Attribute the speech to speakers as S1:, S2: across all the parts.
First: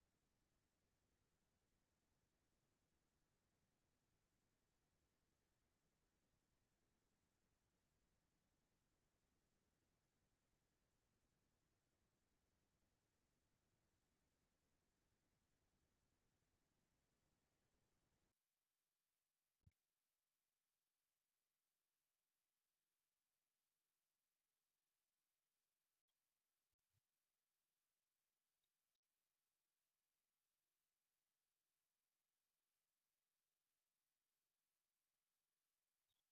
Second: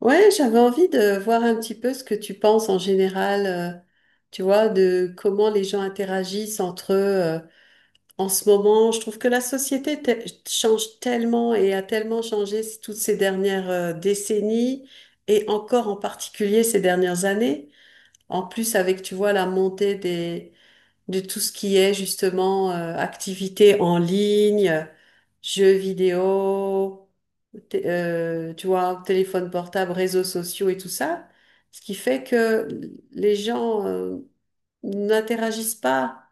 S1: Ouais, j'avais envie de voir un petit peu ce que tu penses en général, tu vois, de comment les gens interagissent entre eux. En ce moment, je trouve que la société change tellement et a tellement changé toutes ces dernières décennies et encore en particulier ces dernières années. En plus, avec, tu vois, la montée de tout ce qui est justement activités en ligne, jeux vidéo, tu vois, téléphone portable, réseaux sociaux et tout ça, ce qui fait que les gens n'interagissent pas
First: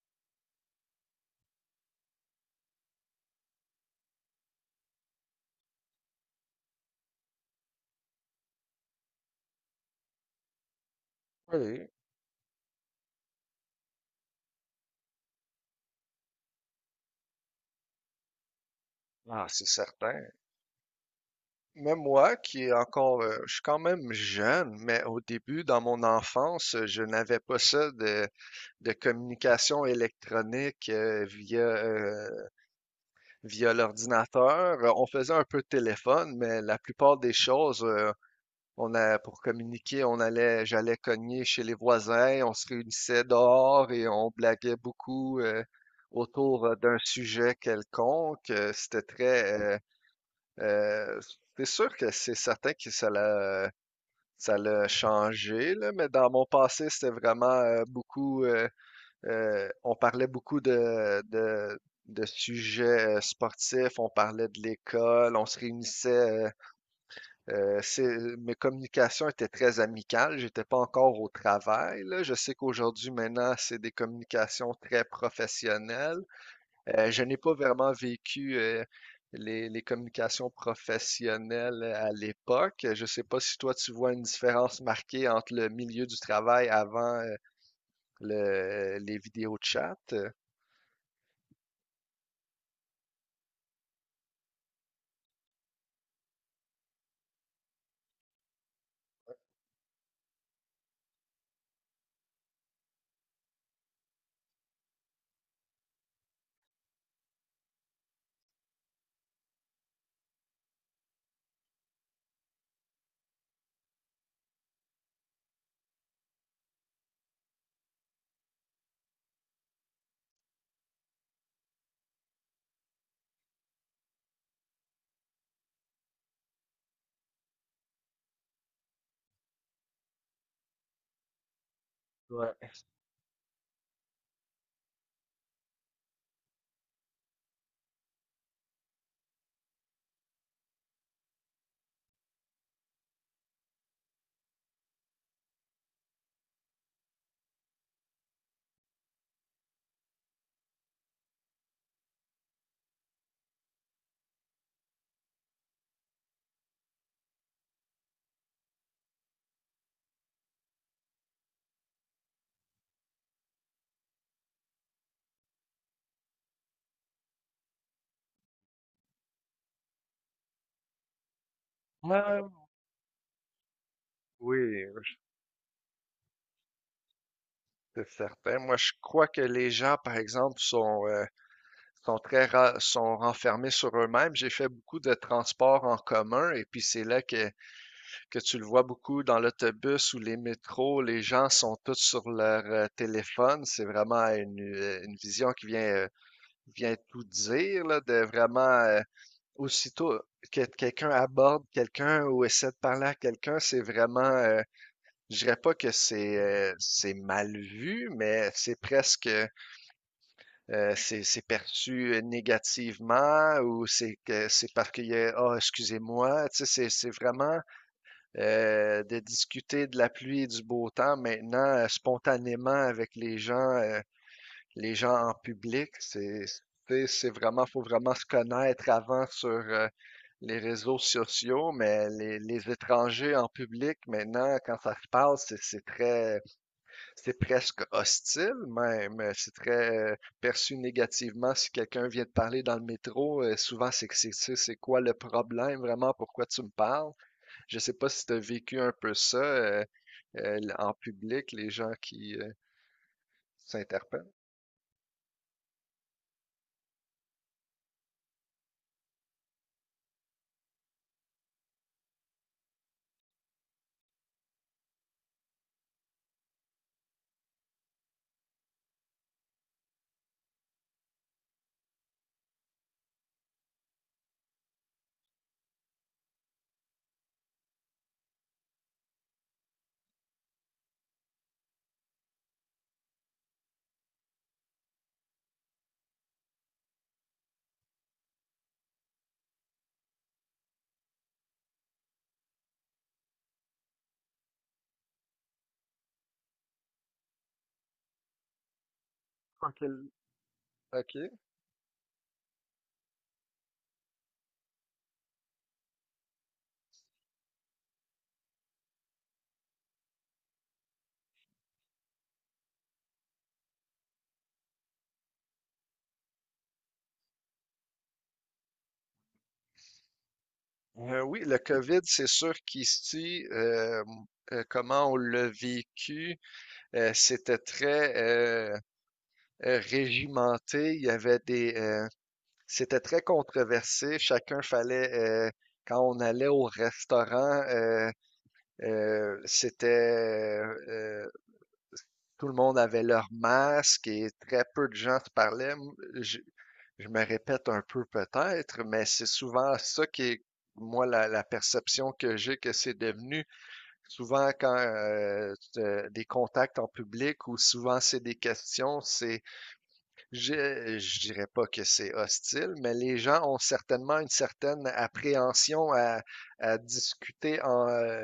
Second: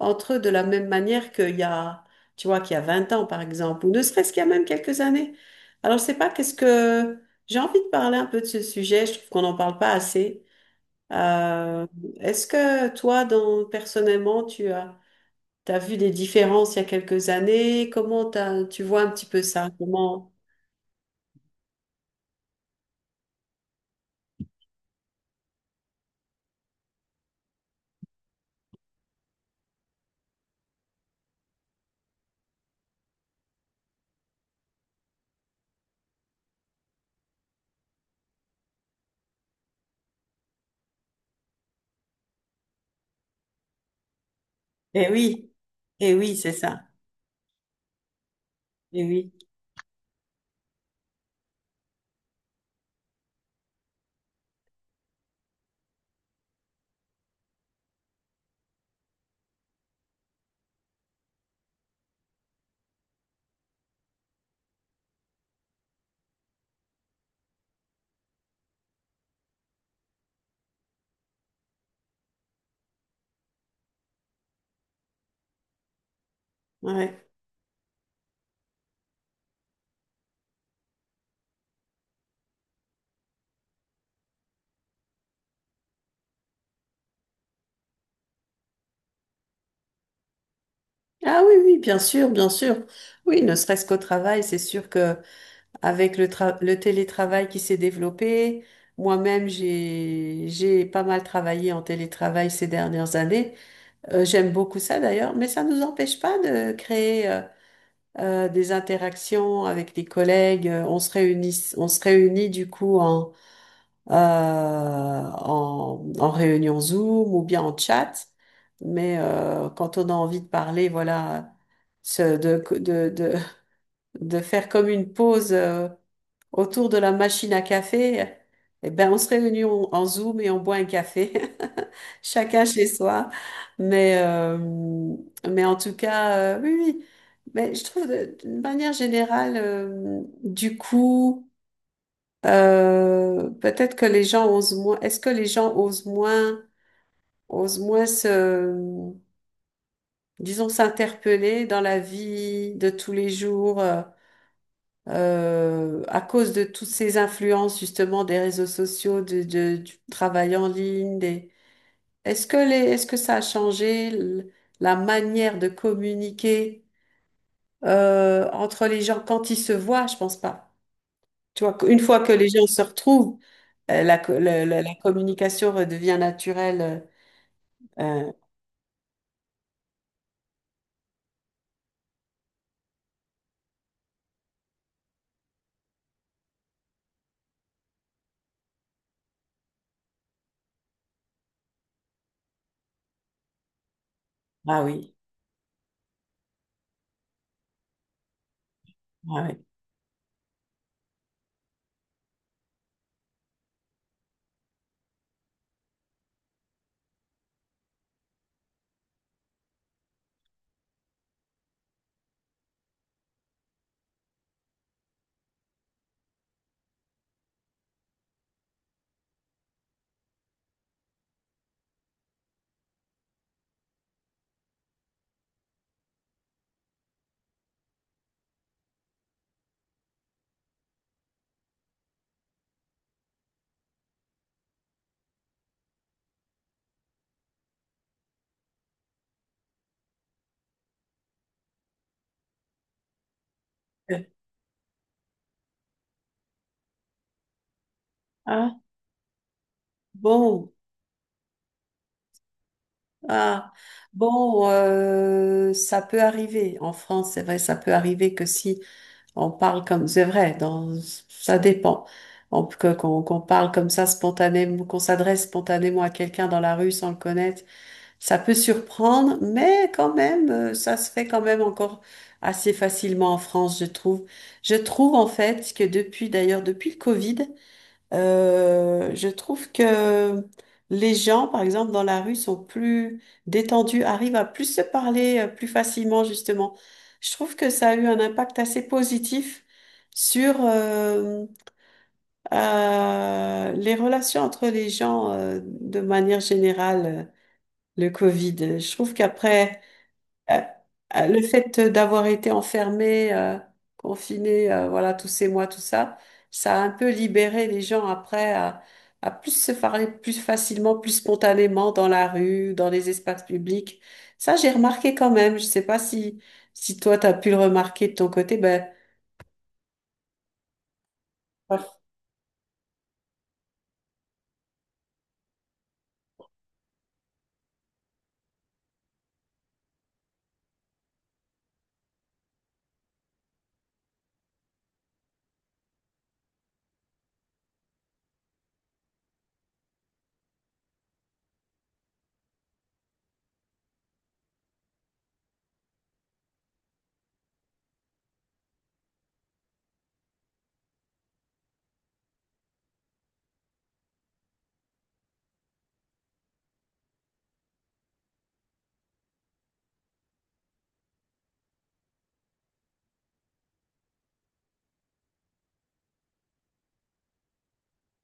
S1: entre eux de la même manière qu'il y a, tu vois, qu'il y a 20 ans par exemple, ou ne serait-ce qu'il y a même quelques années. Alors, je sais pas qu'est-ce que j'ai envie de parler un peu de ce sujet, je trouve qu'on n'en parle pas assez.
S2: Oui,
S1: Euh, Est-ce que toi, dans, personnellement, t'as vu des différences il y a quelques années? Comment tu vois un petit peu
S2: ah, c'est
S1: ça?
S2: certain.
S1: Comment?
S2: Même moi, qui est encore, je suis quand même jeune, mais au début, dans mon enfance, je n'avais pas ça de communication électronique via, via l'ordinateur. On faisait un peu de téléphone, mais la plupart des choses, on a, pour communiquer, on allait, j'allais cogner chez les voisins, on se réunissait dehors et on blaguait
S1: Eh
S2: beaucoup,
S1: oui, eh oui, c'est
S2: autour
S1: ça.
S2: d'un sujet quelconque. C'était
S1: Eh oui,
S2: très, Euh, c'est sûr que c'est certain que ça l'a changé, là, mais dans mon passé, c'était vraiment beaucoup. On parlait beaucoup de sujets sportifs, on parlait de l'école, on se réunissait. Mes communications étaient très amicales. J'étais pas encore au travail, là. Je sais qu'aujourd'hui, maintenant, c'est des communications très professionnelles. Je
S1: ouais.
S2: n'ai pas vraiment vécu les communications professionnelles à l'époque. Je ne sais pas si toi, tu vois une différence marquée entre le milieu du travail avant les vidéos de chat.
S1: Ah oui, oui, bien sûr, bien sûr. Oui, ne serait-ce qu'au travail, c'est sûr que avec le télétravail qui s'est développé, moi-même, j'ai pas mal travaillé en télétravail ces dernières années. J'aime beaucoup ça d'ailleurs, mais ça ne nous empêche pas de créer. Des interactions avec les collègues. On se réunit du coup en réunion Zoom ou bien en chat. Mais quand on a envie de parler, voilà, se- de, de, de, de faire comme une pause. Autour de la machine à café, eh ben, on se réunit en Zoom et on boit un café, chacun chez soi. Mais, euh, mais en tout cas, oui, oui. Mais je trouve, d'une manière générale, du coup, peut-être que les gens osent moins. Est-ce que les gens osent moins, osent moins se, disons, s'interpeller dans la vie de tous les jours? À cause de toutes ces influences justement des réseaux sociaux, du travail en ligne, des... Est-ce que est-ce que ça a changé la manière de communiquer entre les gens quand ils se voient? Je pense pas. Tu vois, une fois que
S2: Ouais,
S1: les gens se retrouvent, la,
S2: oui,
S1: la communication redevient naturelle.
S2: c'est
S1: Euh, euh,
S2: certain. Moi, je crois que les gens, par exemple, sont, sont renfermés sur eux-mêmes. J'ai fait beaucoup de transports en commun et puis c'est là que tu le vois beaucoup dans l'autobus ou les métros, les gens sont tous sur leur téléphone. C'est vraiment
S1: ah oui,
S2: une vision qui vient, vient tout dire, là, de vraiment
S1: ah oui.
S2: aussitôt que quelqu'un aborde quelqu'un ou essaie de parler à quelqu'un, c'est vraiment, je dirais pas que c'est mal vu, mais c'est presque c'est perçu négativement ou c'est que c'est parce qu'il y a, ah, excusez-moi, tu sais, c'est vraiment de discuter de la pluie et du beau temps maintenant spontanément avec les gens en public. C'est vraiment, faut vraiment se connaître avant sur les réseaux sociaux, mais les étrangers en public maintenant, quand ça se parle, c'est très, c'est presque hostile même. C'est très perçu négativement si quelqu'un vient de parler dans le métro. Souvent, c'est que
S1: Euh,
S2: c'est quoi le problème vraiment? Pourquoi tu me parles? Je sais pas si tu as vécu
S1: Ah,
S2: un peu ça
S1: bon,
S2: en public, les gens qui
S1: ah,
S2: s'interpellent.
S1: bon, ça peut arriver. En France, c'est vrai, ça peut arriver que si on parle comme, c'est vrai, dans, ça dépend. Qu'on parle comme ça spontanément, qu'on s'adresse spontanément à quelqu'un dans la rue sans le connaître, ça peut surprendre, mais quand même, ça se fait quand même encore assez facilement en France, je trouve. Je trouve en fait que depuis, d'ailleurs, depuis le Covid, je trouve que les gens, par exemple, dans la rue, sont plus détendus, arrivent à plus se parler plus facilement, justement. Je trouve que ça a eu un impact assez positif sur les relations entre les gens de manière générale, le Covid. Je trouve
S2: En
S1: qu'après...
S2: quel-
S1: Euh,
S2: OK.
S1: Le fait d'avoir été enfermé, confiné, voilà, tous ces mois, tout ça, ça a un peu libéré les gens après à plus se parler plus facilement, plus spontanément dans la rue, dans les espaces publics. Ça, j'ai remarqué quand même. Je sais pas si, si toi, tu as pu le remarquer de ton côté. Ben,
S2: Oui, le COVID, c'est sûr qu'ici, comment on l'a vécu, c'était très régimenté. Il y avait des, c'était très controversé. Chacun fallait, euh, quand on allait au restaurant, c'était euh, tout le monde avait leur masque et très peu de gens se parlaient. Je, je me répète un peu peut-être, mais c'est souvent ça qui est, moi, la perception que j'ai que c'est devenu. Souvent, quand des contacts en public ou souvent c'est des questions, c'est, je dirais pas que c'est hostile, mais les gens ont certainement une certaine appréhension à discuter en, euh,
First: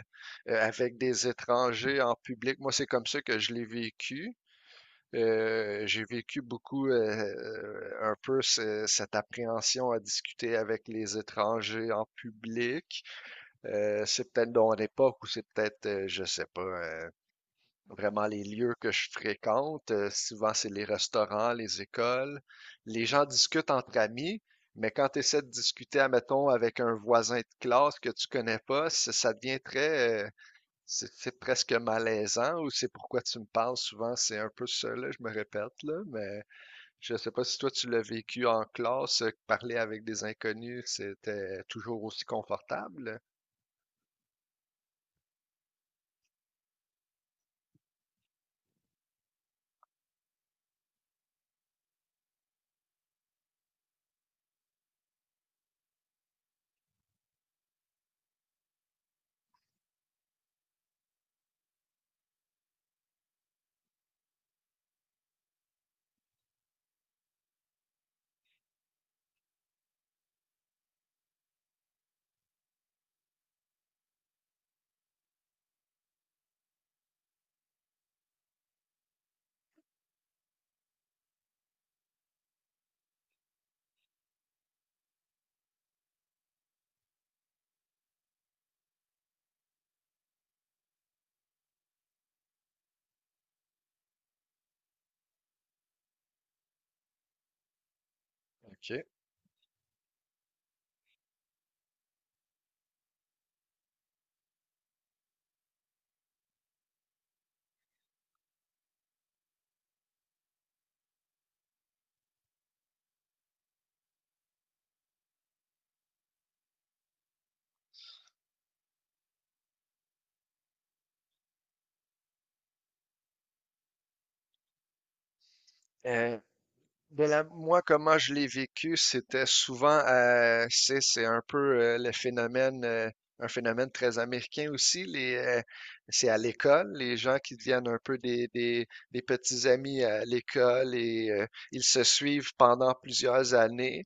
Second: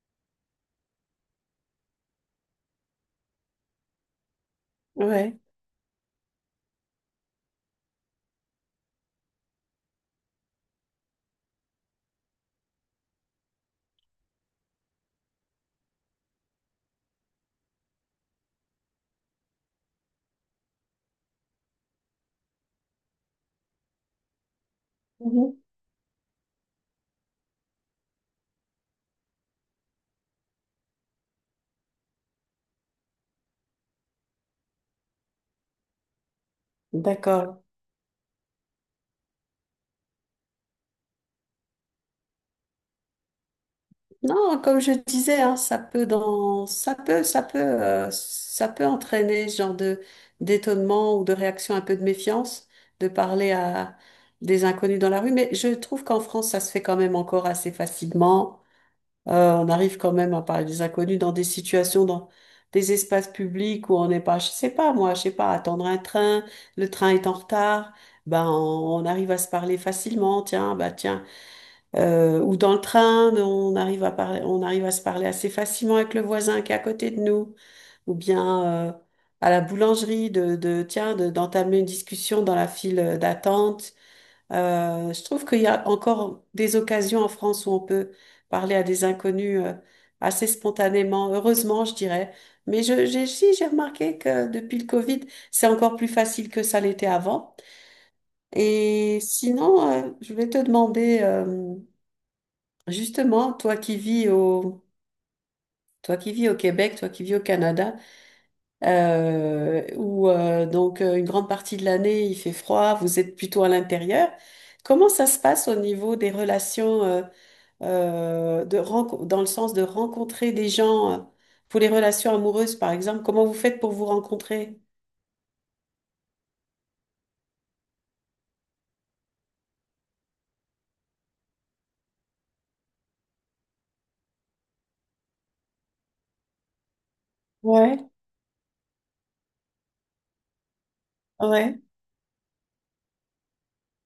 S2: euh, avec des étrangers en public. Moi, c'est comme ça que je l'ai vécu.
S1: ouais.
S2: J'ai vécu beaucoup un peu cette appréhension à discuter avec les étrangers en public. C'est peut-être dans l'époque ou c'est peut-être, je sais pas, vraiment les lieux que je fréquente. Souvent, c'est les restaurants, les écoles. Les gens discutent entre amis, mais quand tu essaies de
S1: Mhm.
S2: discuter, admettons, avec un voisin de classe que tu connais pas, ça devient très, c'est presque malaisant ou c'est pourquoi tu me parles souvent, c'est un peu ça, là, je me répète, là, mais je sais pas
S1: D'accord.
S2: si toi tu l'as vécu en classe, que parler avec des inconnus, c'était toujours aussi confortable.
S1: Non, comme je disais, hein, ça peut dans, ça peut entraîner ce genre de d'étonnement ou de réaction un peu de méfiance de parler à des inconnus dans la rue. Mais je trouve qu'en France, ça se fait quand même encore assez facilement. On arrive quand même à parler des inconnus dans des situations, dans des espaces publics où on n'est pas, je sais pas, moi, je sais pas, attendre un train, le train est en retard, on arrive à se parler facilement. Tiens, bah tiens. Ou dans le train, on arrive à parler, on arrive à se parler assez facilement avec le voisin qui est à côté de nous, ou bien à la boulangerie de tiens, d'entamer une discussion dans la file d'attente. Je trouve qu'il y a encore des occasions en France où on peut parler à des inconnus assez spontanément, heureusement, je dirais. Mais si, j'ai remarqué que depuis le Covid, c'est encore plus facile que ça l'était avant.
S2: OK.
S1: Et sinon, je vais te demander. Justement, toi qui vis au Québec, toi qui vis au Canada, où donc une grande partie de l'année il fait froid, vous êtes plutôt à l'intérieur. Comment ça se passe au niveau des relations dans le sens de rencontrer des gens pour les relations amoureuses, par exemple? Comment vous faites pour vous rencontrer?
S2: Euh, de la moi, comment je l'ai vécu, c'était souvent, c'est un peu le phénomène, un phénomène très américain aussi. Les, c'est à l'école, les gens qui deviennent un
S1: Ouais,
S2: peu des petits amis à l'école et
S1: ouais.
S2: ils se suivent pendant plusieurs années.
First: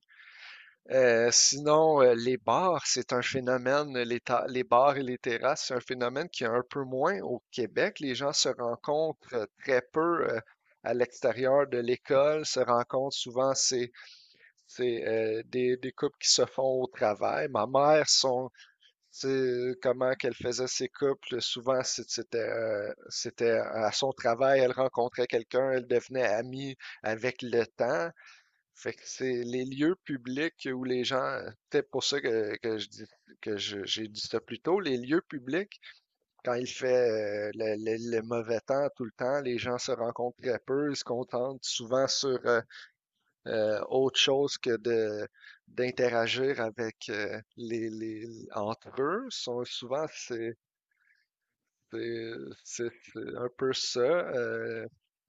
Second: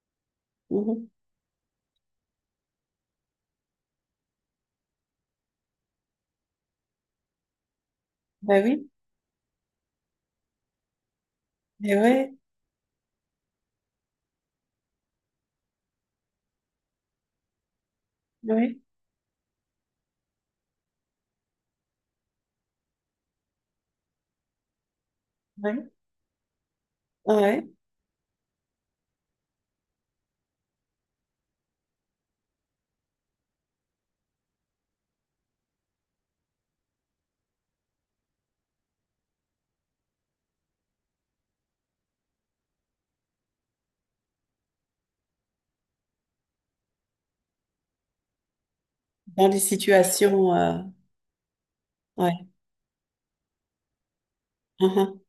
S1: Mhm.
S2: Sinon, les bars, c'est un phénomène, les bars et les terrasses, c'est un phénomène qui est un peu moins au Québec. Les gens se
S1: Ben oui,
S2: rencontrent très peu à l'extérieur de
S1: mais ouais,
S2: l'école, se rencontrent souvent, des couples qui se font au travail. Ma mère,
S1: ouais,
S2: c'est comment qu'elle faisait ses couples, souvent c'était c'était à son travail, elle rencontrait quelqu'un, elle
S1: ouais,
S2: devenait amie avec le
S1: ouais.
S2: temps. Fait que c'est les lieux publics où les gens, peut-être pour ça que je dis que j'ai dit ça plus tôt, les lieux publics, quand il fait le mauvais temps tout le temps, les gens se rencontrent très peu, ils se contentent souvent sur autre chose que de d'interagir avec les entre eux.
S1: Dans des
S2: Sont, souvent
S1: situations,
S2: c'est c'est un peu ça.
S1: ouais.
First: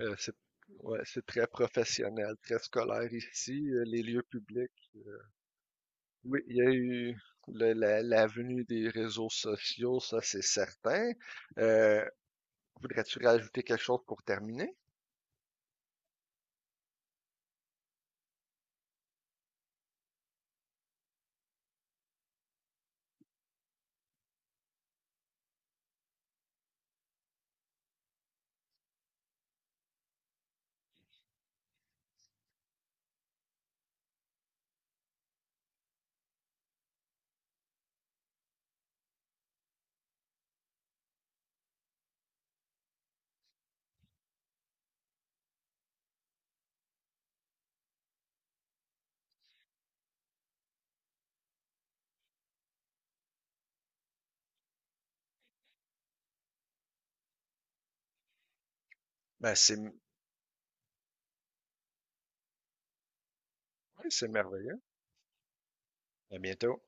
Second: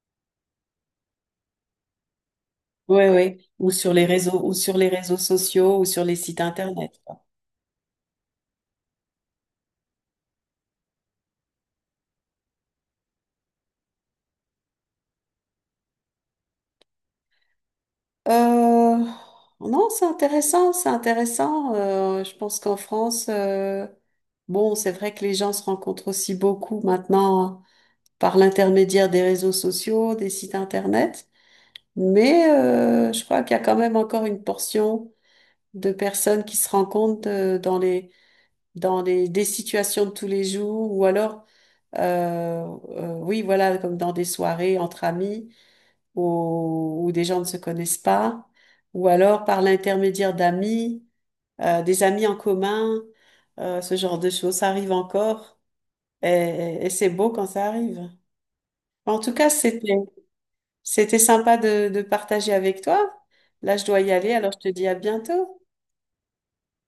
S2: C'est Ouais, c'est très professionnel, très
S1: Ouais,
S2: scolaire
S1: ouais.
S2: ici,
S1: Ou sur
S2: les
S1: les
S2: lieux
S1: réseaux, ou
S2: publics.
S1: sur les réseaux sociaux, ou sur les
S2: Oui,
S1: sites
S2: il y a
S1: internet.
S2: eu
S1: Quoi.
S2: la venue des réseaux sociaux, ça c'est certain. Euh, voudrais-tu rajouter quelque chose pour terminer?
S1: Euh, non, c'est intéressant, c'est intéressant. Je pense qu'en France, bon, c'est vrai que les gens se rencontrent aussi beaucoup maintenant par l'intermédiaire des réseaux sociaux, des sites internet, mais je crois qu'il y a quand même encore une portion de personnes qui se rencontrent dans les des situations de tous les jours ou alors oui, voilà, comme dans des soirées entre amis où, où des gens ne se connaissent pas, ou alors par l'intermédiaire d'amis, des amis en commun, ce genre de choses, ça arrive encore et c'est beau quand ça arrive. En tout cas,
S2: Ben, c'est, oui,
S1: c'était, c'était sympa de partager avec toi. Là, je dois y
S2: c'est
S1: aller, alors je te
S2: merveilleux.
S1: dis à bientôt.
S2: À bientôt.